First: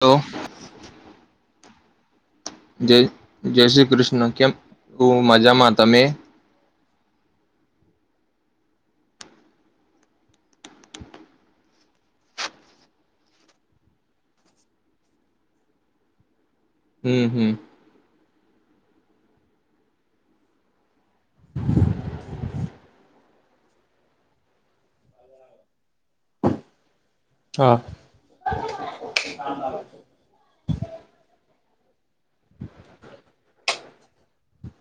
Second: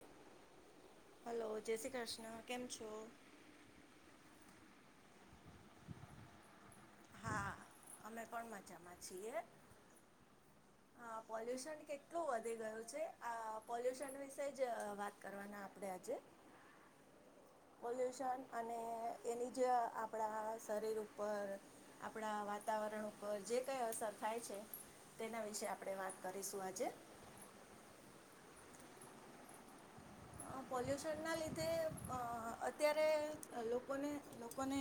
Hello hello જય શ્રી કૃષ્ણ કેમ છો? જય જય શ્રી કૃષ્ણ કેમ હુ મજામાં તમે હા અમે પણ મજામાં છીએ હ પોલ્યુશન કેટલું વધી ગયું છે આ પોલ્યુશન વિશે જ વાત કરવાના આપણેે આજે હમ હમ પોલ્યુશન અને એની જ આપણા શરીર ઉપર આપણા વાતાવરણ ઉપર જે કઈ અસર થાય છે તેના વિશે આપણેે વાત કરીશું આજે હા પોલ્યુશનના લીધે [inaudible] ના લીધે અત્યારે લોકોને લોકોને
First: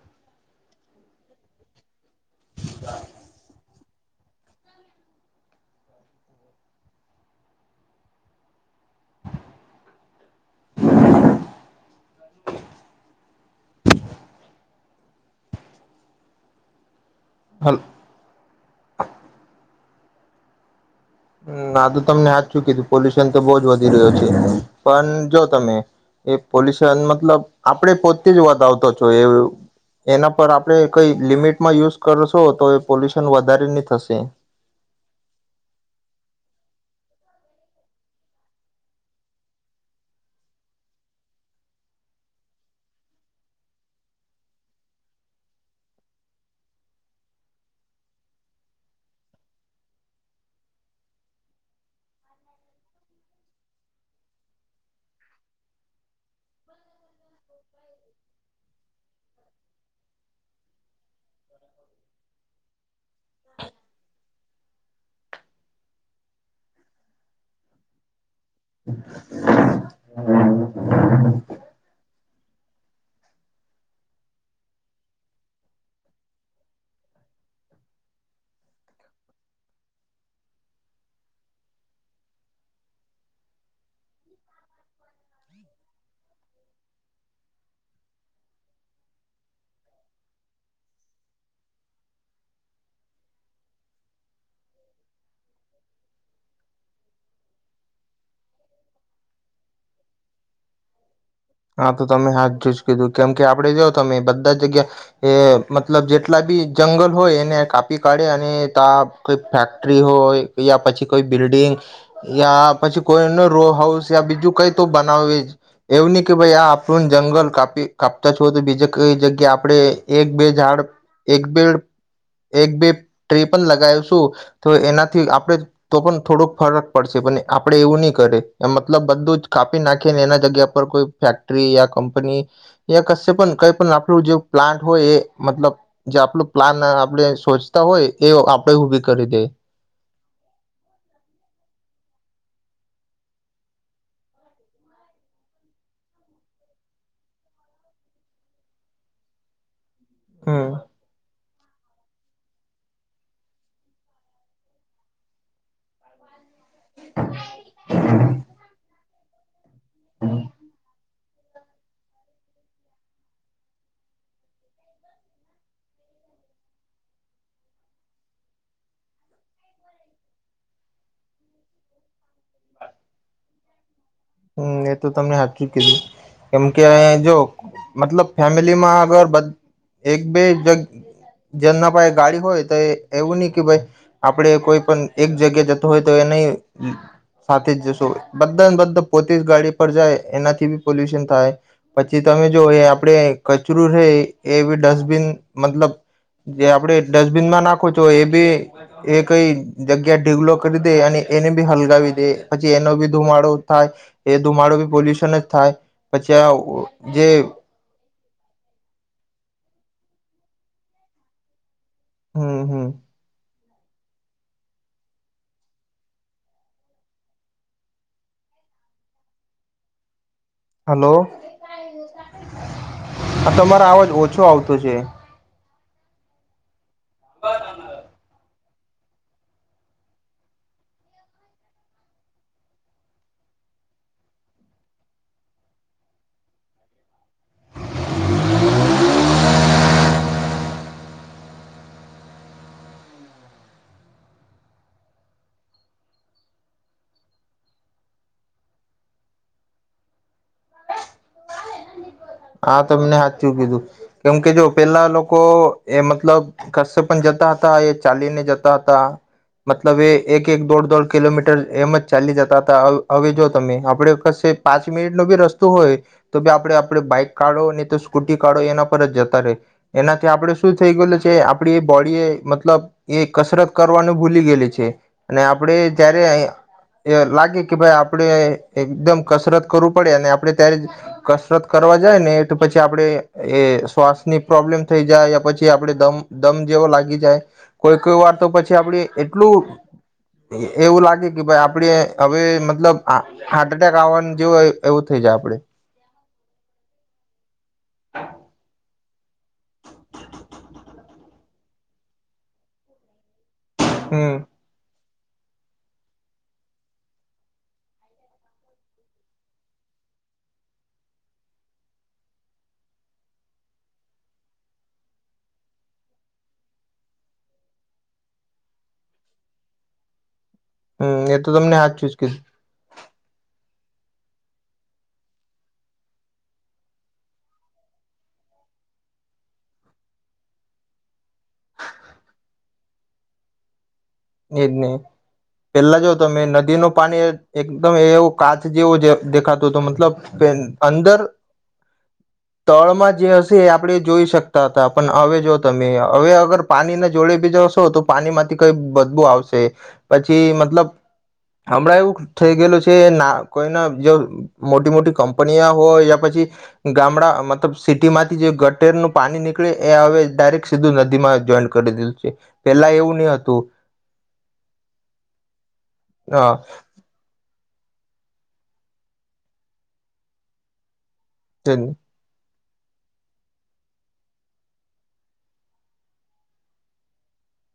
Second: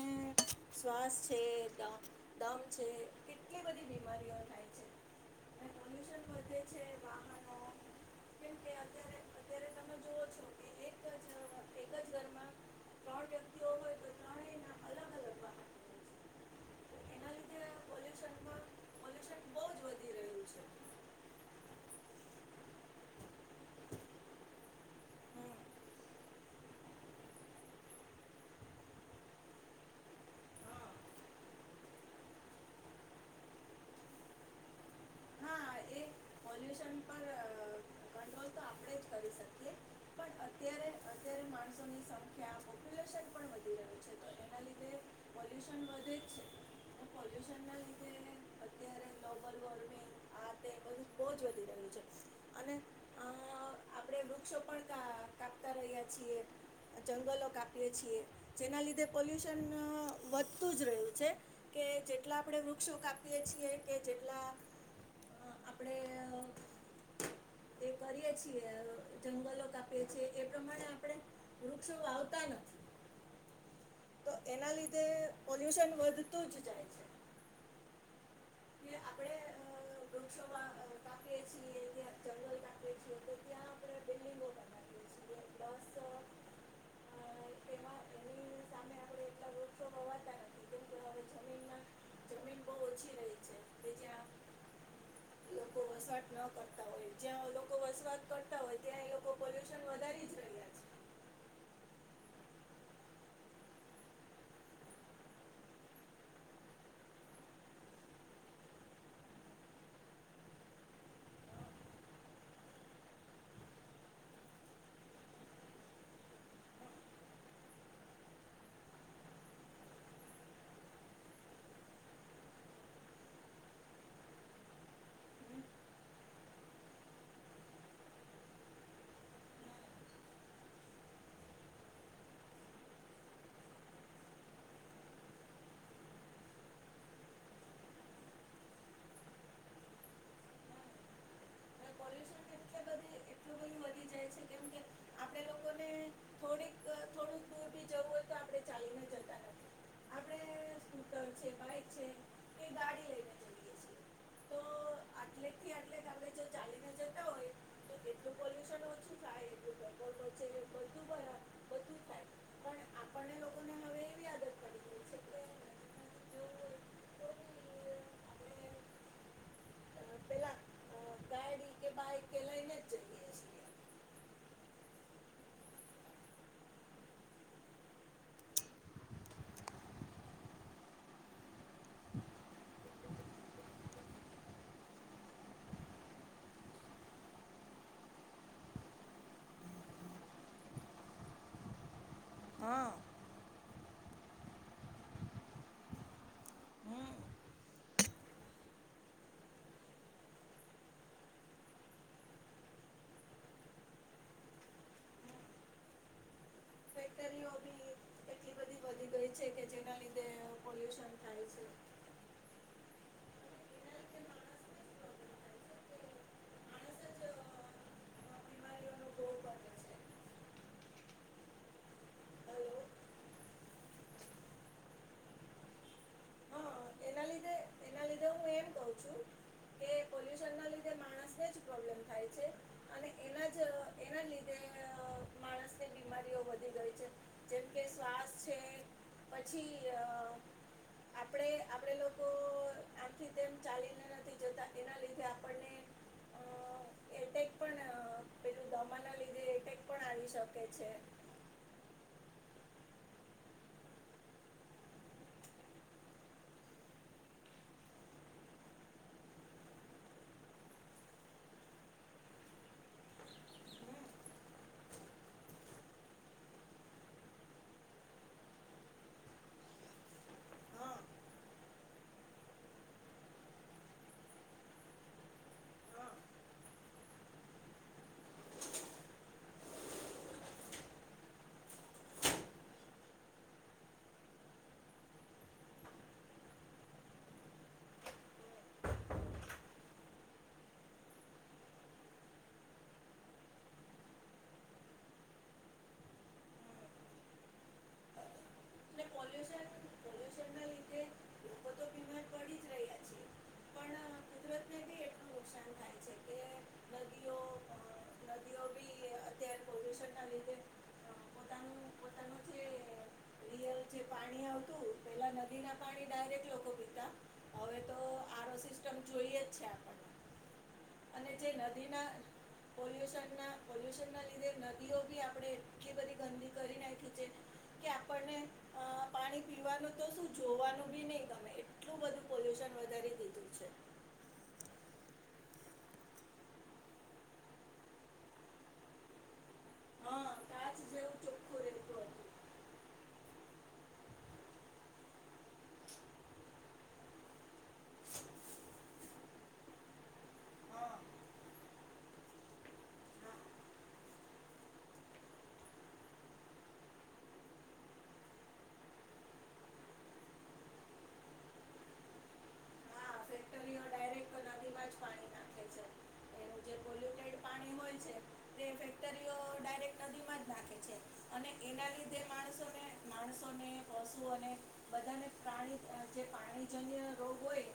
શ્વાસ છે. દમ છે કેટલી બધી [inaudible] પોલ્યુશન વધે છે આ કેમ કે અત્યારે અત્યારે તમે જુઓ છો એક જ એક જ ઘરમાં ત્રણ વ્યક્તિઓ હોય તો ત્રણે ના અલગ અલગ એના લીધે હલ્ પોલ્યુશનમાં પોલ્યુશન બહુ જ વધી રહ્યું છે આ તો તમને હજ ચુ કીધું પોલ્યુશન તો બહુ જ વધી રહ્યું છે પણ જો તમે હમ એ પોલ્યુશન મતલબ આપણે પોતે જ વધ આવતો છો એ એના પર આપણે કઈ લિમિટમાં યુઝ કરશો તો એ પોલ્યુશન વધારે નહી થશે હા એ પોલ્યુશન પર કંટ્રોલ તો આપણે જ કરી શકીએ પણ અત્યારે અત્યારે માણસોની સંખ્યા પોપ્યુલેશન પણ વધી રહ્યું છે તો એના લીધે પોલ્યુશન વધે જ છે તો પોલ્યુશનના લીધે અત્યારે ગ્લોબલ વોર્મિંગ આ તે બધું બહુ જ વધી રહ્યું છે અને આપે આપણે વૃક્ષો પણ કાપતા રહ્યા છીએ જંગલ પણ કાપીએ છે જેના લીધે પોલ્યુશન વધુ જ રહ્યું છે જેટલા આપણે વૃક્ષો કાપીએ છીએ કે જેટલા આપણે એ કરીએ છીએ જંગલો કાપીએ છીએ એ પ્રમાણે આપણે વૃક્ષો વાવતા નથી તો એના લીધે પોલ્યુશન વધતું જ જાય છે. [inaudible] અ [inaudible] કે જ્યાં લોકો વસવાટ ન કરતા હોય જ્યાં લોકો વસવાટ કરતા હોય ત્યાં એ લોકો પોલ્યુશન વધારી જ રહ્યા છે. હા તો તમે હા જો જ કીધું કેમ કે આપડે જાઓ તમે બધા જગ્યા એ મતલબ જેટલા બી જંગલ હોય એને કાપી કાઢે અને ત કઈ ફેક્ટરી હોય યા પછી કોઈ બિલ્ડીંગ યા પછી કોઈ ન રો હાઉસ યા બીજું કઈ તો બનાવે જ એવું ની ભાઈ આ આપણું જંગલ કાપી કાપતા છો તો બીજે કઈ જગ્યા આપણે એક બે ઝાડ એક બે એક બે ટ્રી પણ લગાવીશું તો એનાથી આપણે તો પણ થોડોક ફરક પડશે પણ આપડે એવું નહી કરે મતલબ બધું જ કાપી નાખીને એના જગ્યા પર કોઈ ફેક્ટરી યા કંપની યા કશે પણ કઈ પણ આપલું જે પ્લાન્ટ હોય એ મતલબ જે આપ પ્લાન આપણે સોચતા હોય, એ આપણે ઉભી કરી દે અને [inaudible] હા [inaudible] [inaudible] [inaudible] આપણે અ પેલા અ ગાડી કે બાઈક કે લઈને જ જઈએ છીએ. [inaudible] હમ એ તો તમને સાચું કીધું કેમકે જો મતલબ ફેમિલીમાં અગર એક બે જેમના પાસે ગાડી હોય તો એવું નહી કે ભાઈ આપણે કોઈ પણ એક જગ્યા જતો હોય, તો એને સાથે જ જશું બધાને બધા પોતે જ ગાડી પર જાય એનાથી બી પોલ્યુશન થાય પછી તમે જો એ હા. આપડેછ ર છે એ બી ડસ્ટબિન મતલબ જે આપડે હમ ડસ્ટબિનમાં નાખો છો, એ બી એ કઈ જગ્યા ઢીગલો કરી દે, અને એને બી હલગાવી દે પછી એનો બી ધુમાડો થાય એ ધુમાડો બી પોલ્યુશન જ થાય પછી. ચ જે ફેક્ટરીઓ બી એટલી બધી વધી ગઈ છે કે જેના લીધે પોલ્યુશન થાય છે. હમ્મ હમ્મ એના લીધે માણસને જ પ્રોબ્લેમ થાય છે કે માણસ જ અ બીમારીઓનો ભોગ બને છે. Hello, hello. હા તમારો અવાજ ઓછો આવતો છે. હા એના લીધે [unintelligible] [inaudible] આપડે લોકો આખથી તેમ ચાલીને નથી જતા એના લીધે આપણને એટેક પણ પેલું દમા ના લીધે એટેક પણ આવી શકે છે હા તમને હાથ ચું કીધું કેમ કે જો પેલા લોકો એ મતલબ કસે પણ જતા હતા, એ ચાલીને જતા હતા મતલબ એ એક એક દોઢ દોઢ કિલોમીટર એમ જ ચાલી જતા હતા, હવે જો તમે હમ આપડે કશે પાંચ મિનિટ ન બી રસ્તો હોય તો બી આપણે આપણે બાઈક કાઢો ને તો સ્કૂટી કાઢો એના પર જ જતા રહેે એનાથી આપણેે શું થઈ હા ગયેલું છે, આપડી એ બોડી એ મતલબ એ કસરત કરવાનું ભૂલી ગયેલી છે, અને આપડે હા જયારે લાગે કે ભાઈ આપણેે એકદમ કસરત કરવું પડે અને આપડણે ત્યારે કસરત કરવા જાય ને તો પછી આપડે એ શ્વાસની પ્રોબ્લેમ થઈ જાય પછી, આપડે દમ દમ જેવો લાગી જાય, કોઈ કોઈ વાર તો પછી આપડ એટલું એવું લાગે કે ભાઈ આપડ હવે મતલબ હાર્ટ એટેક આવવાનું જેવ એવું થઈ જાય આપડે એ પોલ્યુશન પોલ્યુશન ના લીધે લોકો તો બીમાર પડી જ રહ્યા છે પણ હમ્મ [unintelligible] રયલ જે પાણી આવતું પેલા નદી ના પાણી ડાયરેક્ટ લોકો પીતા હવે તો આરો સિસ્ટમ જોઈએ જ છે આપને હમ્મ એ તો તમને હાથ ચુઝકીશ લ્યુન ના લીધે નદીઓ બી આપડણે એટલી બધી ગંદી કરી નાખી છે, કે આપને પાણી પીવાનું તો શું? જોવાનું બી નહીિ ગમે એટલું બધું પોલ્યુશન વધારી દીધું છે એ જ નહી પેલા જો તમે નદી ન પાણી એકદમ એવો કાચ જેવો દેખાતું હતો, મતલબ હા કાચ જેવું અંદર ચોખ્ખું રહેતું હતું તળમાં જે હશે, એ આપણે જોઈ શકતા હતા પણ હવે જો તમે હવે અગર પાણીના જોડે બીજાશો તો પાણીમાંથી કઈ આવશે પછી મતલબ હા હમણાં એવું થઈ ગયેલું છે, ના હા કોઈના જો મોટી મોટી કંપની હોય યા પછી ગામડા મતલબ સિટી માંથી જે ગટેર નું પાણી નીકળે, એ હવે ડાયરેક્ટ સીધું નદીમાં જોઈન કરી દીધું છે પેલા હા એવું નહ હતું. ફેક્ટરીઓ ડાયરેક્ટ નદીમાં જ પાણી નાખે છે હા એનું [inaudible] જે પોલ્યુટેડ પાણી હોય ફેક્ટરીઓ ડાયરેક્ટ નદીમાં જ નાખે છે. તન ોને માણસોને પશુઓને બધાને પ્રાણી જે પાણીજન્ય રોગ હોય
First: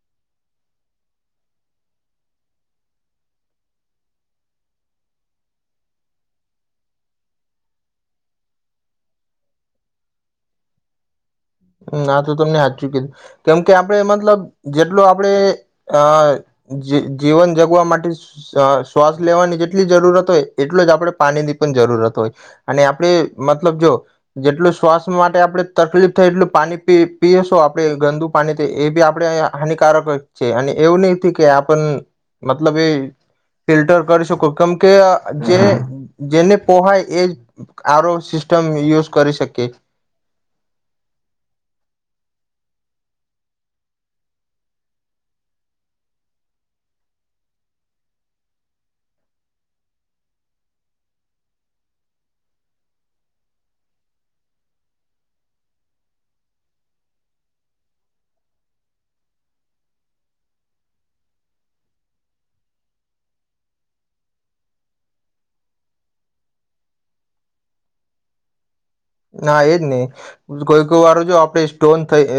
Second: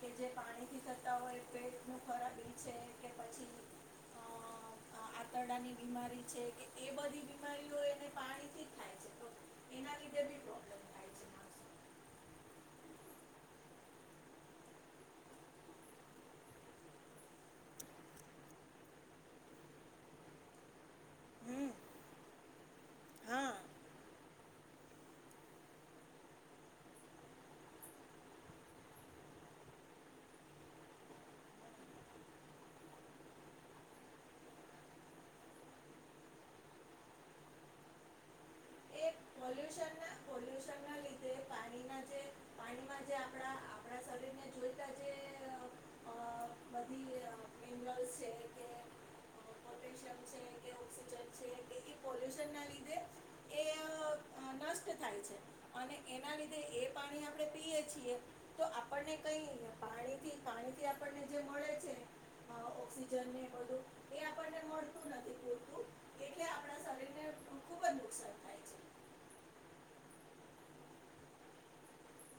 કે જે પાણીથી થતા હોય પેટ ખરાબી છે કે પછી આંતરડાની બીમારી છે, કે એ બધી બીમારીઓ એને પાણીથી થાય છે એના લીધે બી પ્રોબ્લેમ થાય છે. માણસોને હ આ તો તમને હથ ચુકીધું કેમ કે આપડ મતલબ જેટલો આપડે અ જીવન જગવા માટે શ્વાસ લેવાની જેટલી જરૂરત હોય, એટલો જ આપણે પાણીની હમ પણ જરૂરત હોય, અને આપણે હા મતલબ જો જેટલો શ્વાસ માટે આપણે તકલીફ થાય એટલું પાણી પીએેશો આપણે ગંદુ પાણી એ બી આપડે હાનિકારક છે, અને એવું નહ કે આપ મતલબ એ ફિલ્ટર કરી શકો, કેમ કે જે જેને પોહાય એજ આરો સિસ્ટમ યુઝ કરી શકે પોલ્યુશન ના પોલ્યુશન ના લીધ પાણીમાં જે આપણા આપણા શરીરને જોઈતા જે બધી મિનરલ્સ છે, કે પોટેશિયમ છે કે ઓક્સિજન છે, પોલ્યુશન લીધે એ ન્ટ થાય છે, અને એના લીધે એ પાણી આપણે પીય છીએ તો આપણને કઈ પાણીથી પાણીથી આપણને જે મળે છે ઓક્સજન બધું એ આપણને મળતું નથી, પૂરતું એટલે આપણા શરીરને ખુબ જ નુકસાન થાય છે. હા એજ નહી કોઈકઈ વાર જો આપડે સ્ટોન થ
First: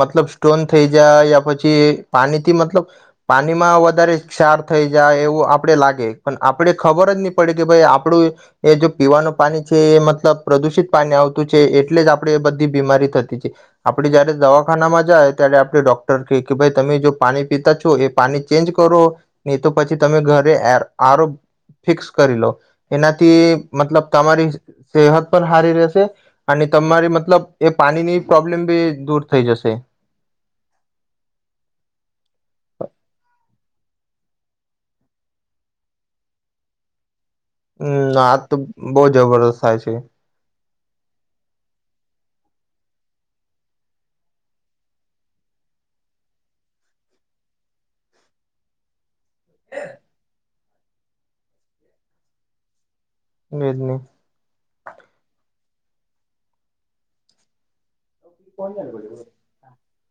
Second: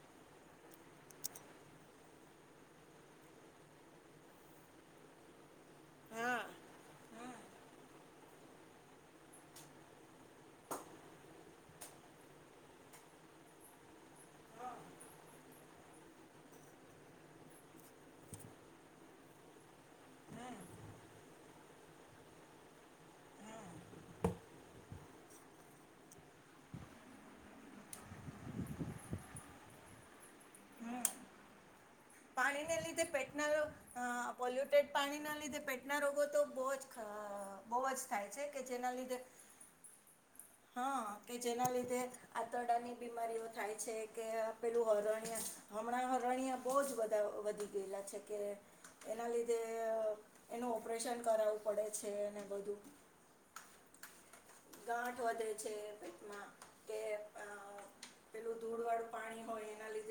મતલબ સ્ટોન થઈ જાય, યા પછી પાણીથી મતલબ પાણીમાં વધારે ક્ષાર થઈ જાય એવું આપડે લાગે પણ હા આપડે ખબર જ હા. નહી, પડે કે ભાઈ આપડું એ જો પીવાનું પાણી છે, એ મતલબ પ્રદુષિત પા આવતું છે, એટલે જ આપડે એ બધી બીમારી થતી છે આપડે જયારે હા દવાખાનામાં જાય ત્યારે આપડે ડોક્ટર ક કે ભાઈ તમે જો પાણી પીતા છો એ પાણી ચેન્જ કરો, હી તો પછી તમે હા ઘરે આરો ફિક્સ કરી લો હા એનાથી મતલબ તમારી સેહત પણ સારી રહે. તમારી મતલબ એ પાણીની પ્રોબ્લેમ બી દૂર થઈ જશે પાણીને લીધે પેટના રોગ હ પોલ્યુટેડ પાણી ના લીધે પેટના રોગો તો બહુ જ બહુ જ હમ થાય આજ છે તો કે જેના બહુ લીધે જબરદસ્ત થાય છે હા કે જેના લીધે આંતરડાની બીમારીઓ થાય છે કે આપેલું હરણ્ય હમણાં હરણ્ય બુહ જ વધી ગયેલા છે કે એના લિઘે એનું ઓપરેશન કરાવવું પડે છે અને બધું વેદ નુ ગાંઠ વધે છે પમાં કે [inaudible] પેલું ધૂળ વાળું પાણી હોય એના લીધે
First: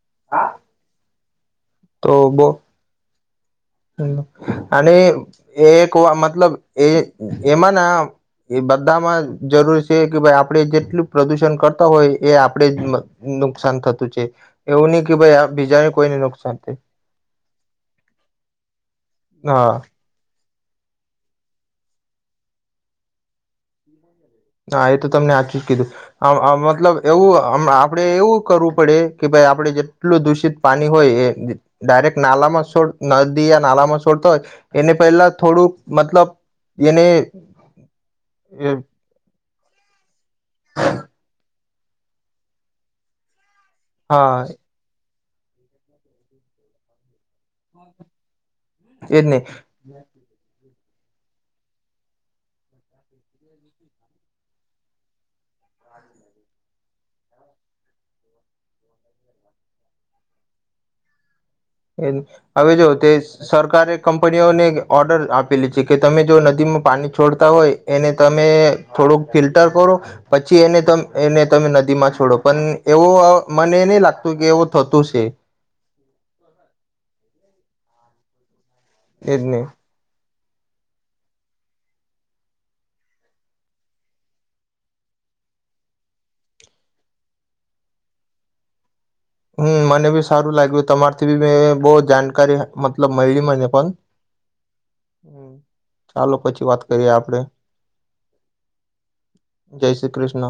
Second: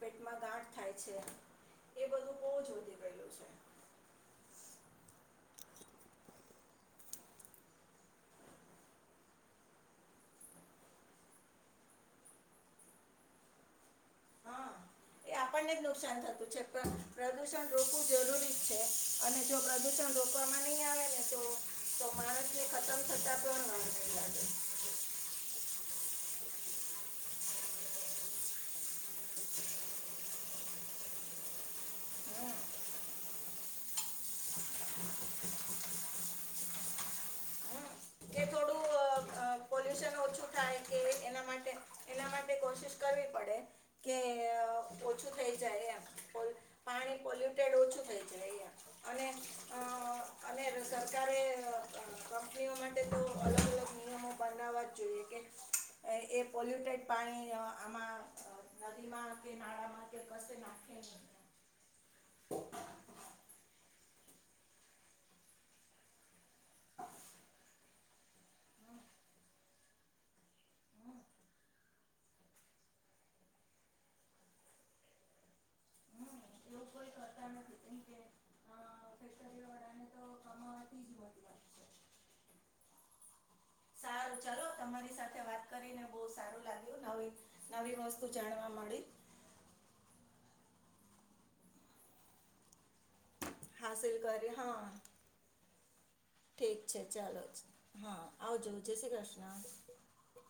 પેટમાં ગાંઠ થાય છે એ બધું પ્રોબો બહુ જ વધી ગયેલું છે અને એ એક વા મતલબ એ એમાં ના એ બધામાં જરૂર છે કે ભાઇ આપડ જેટલું પ્રદુષણ કરતા હોય એ આપણેે જ નુકસાન થતું છે હા એવું નહી કે એ ભાઈ આપણને જ બીજાને કોઈને નુકસાન થતું છે થાય પણ પ્રદુષણ રોકવું જરૂરી અને જો હા પ્રદૂષણ કોક માં નહી આવે ને તો તો માણસને ખતમ થતા પણ નહી લાગે હા એ તો તમને આખી જ કીધું આમ મતલબ એવું આપણે એવું કરવું પડે કે ભાઈ આપડણે જેટલું દૂષિત પાણી હોય એ ડાયરેક્ટ નાલામાં છોડ નદી નાલામાં છોડતા હોય એને પહેલા થોડુંક મતલબ એને કે થોડું પોલ્યુશન ઓછું થાય કે એના માટે એના માટે કોશિશ કરવી પડે કે હા અ, ઓછું થઈ જાય પાણી પોલ્યુટેડ ઓછું થઈ જાય એમ એ જ અને નહી અ, અને સરકારે કંપનીઓ માટે તો અલગ અલગ નિયમો બનાવવા જ જોઈએ કે એ પોલ્યુટેડ પાણી આમાં નદીમાં કે નાળામાં નાખ હવે જો તે સરકારે કંપનીઓને ઓર્ડર આપેલી છે કે તમે જો નથી માં પાણી છોડતા હોય એને તમે થોડુંક ફિલ્ટર કરો પછી એને એને તમે નદીમાં છોડો પણ એવો મને નહી લાગતું કે એવું થતું છે હમ એવું કોઈ કરતા નથી કેમ કે એ જને હા સારું ચલો તમારી સાથે વાત કરીને બહ સારું લાગ્યું નવી વસ્તુ જાણવા મળી હમ મને બી સારું લાગ્યું તમારથી બી મે બહ જાણકારી મતલબ મઈલી માં જતા એમ? હાસિલ કરી હા હમ્મ. ઠીક છે ચાલો હા, આવજો, જય શ્રી કૃષ્ણ. જય શ્રી કૃષ્ણ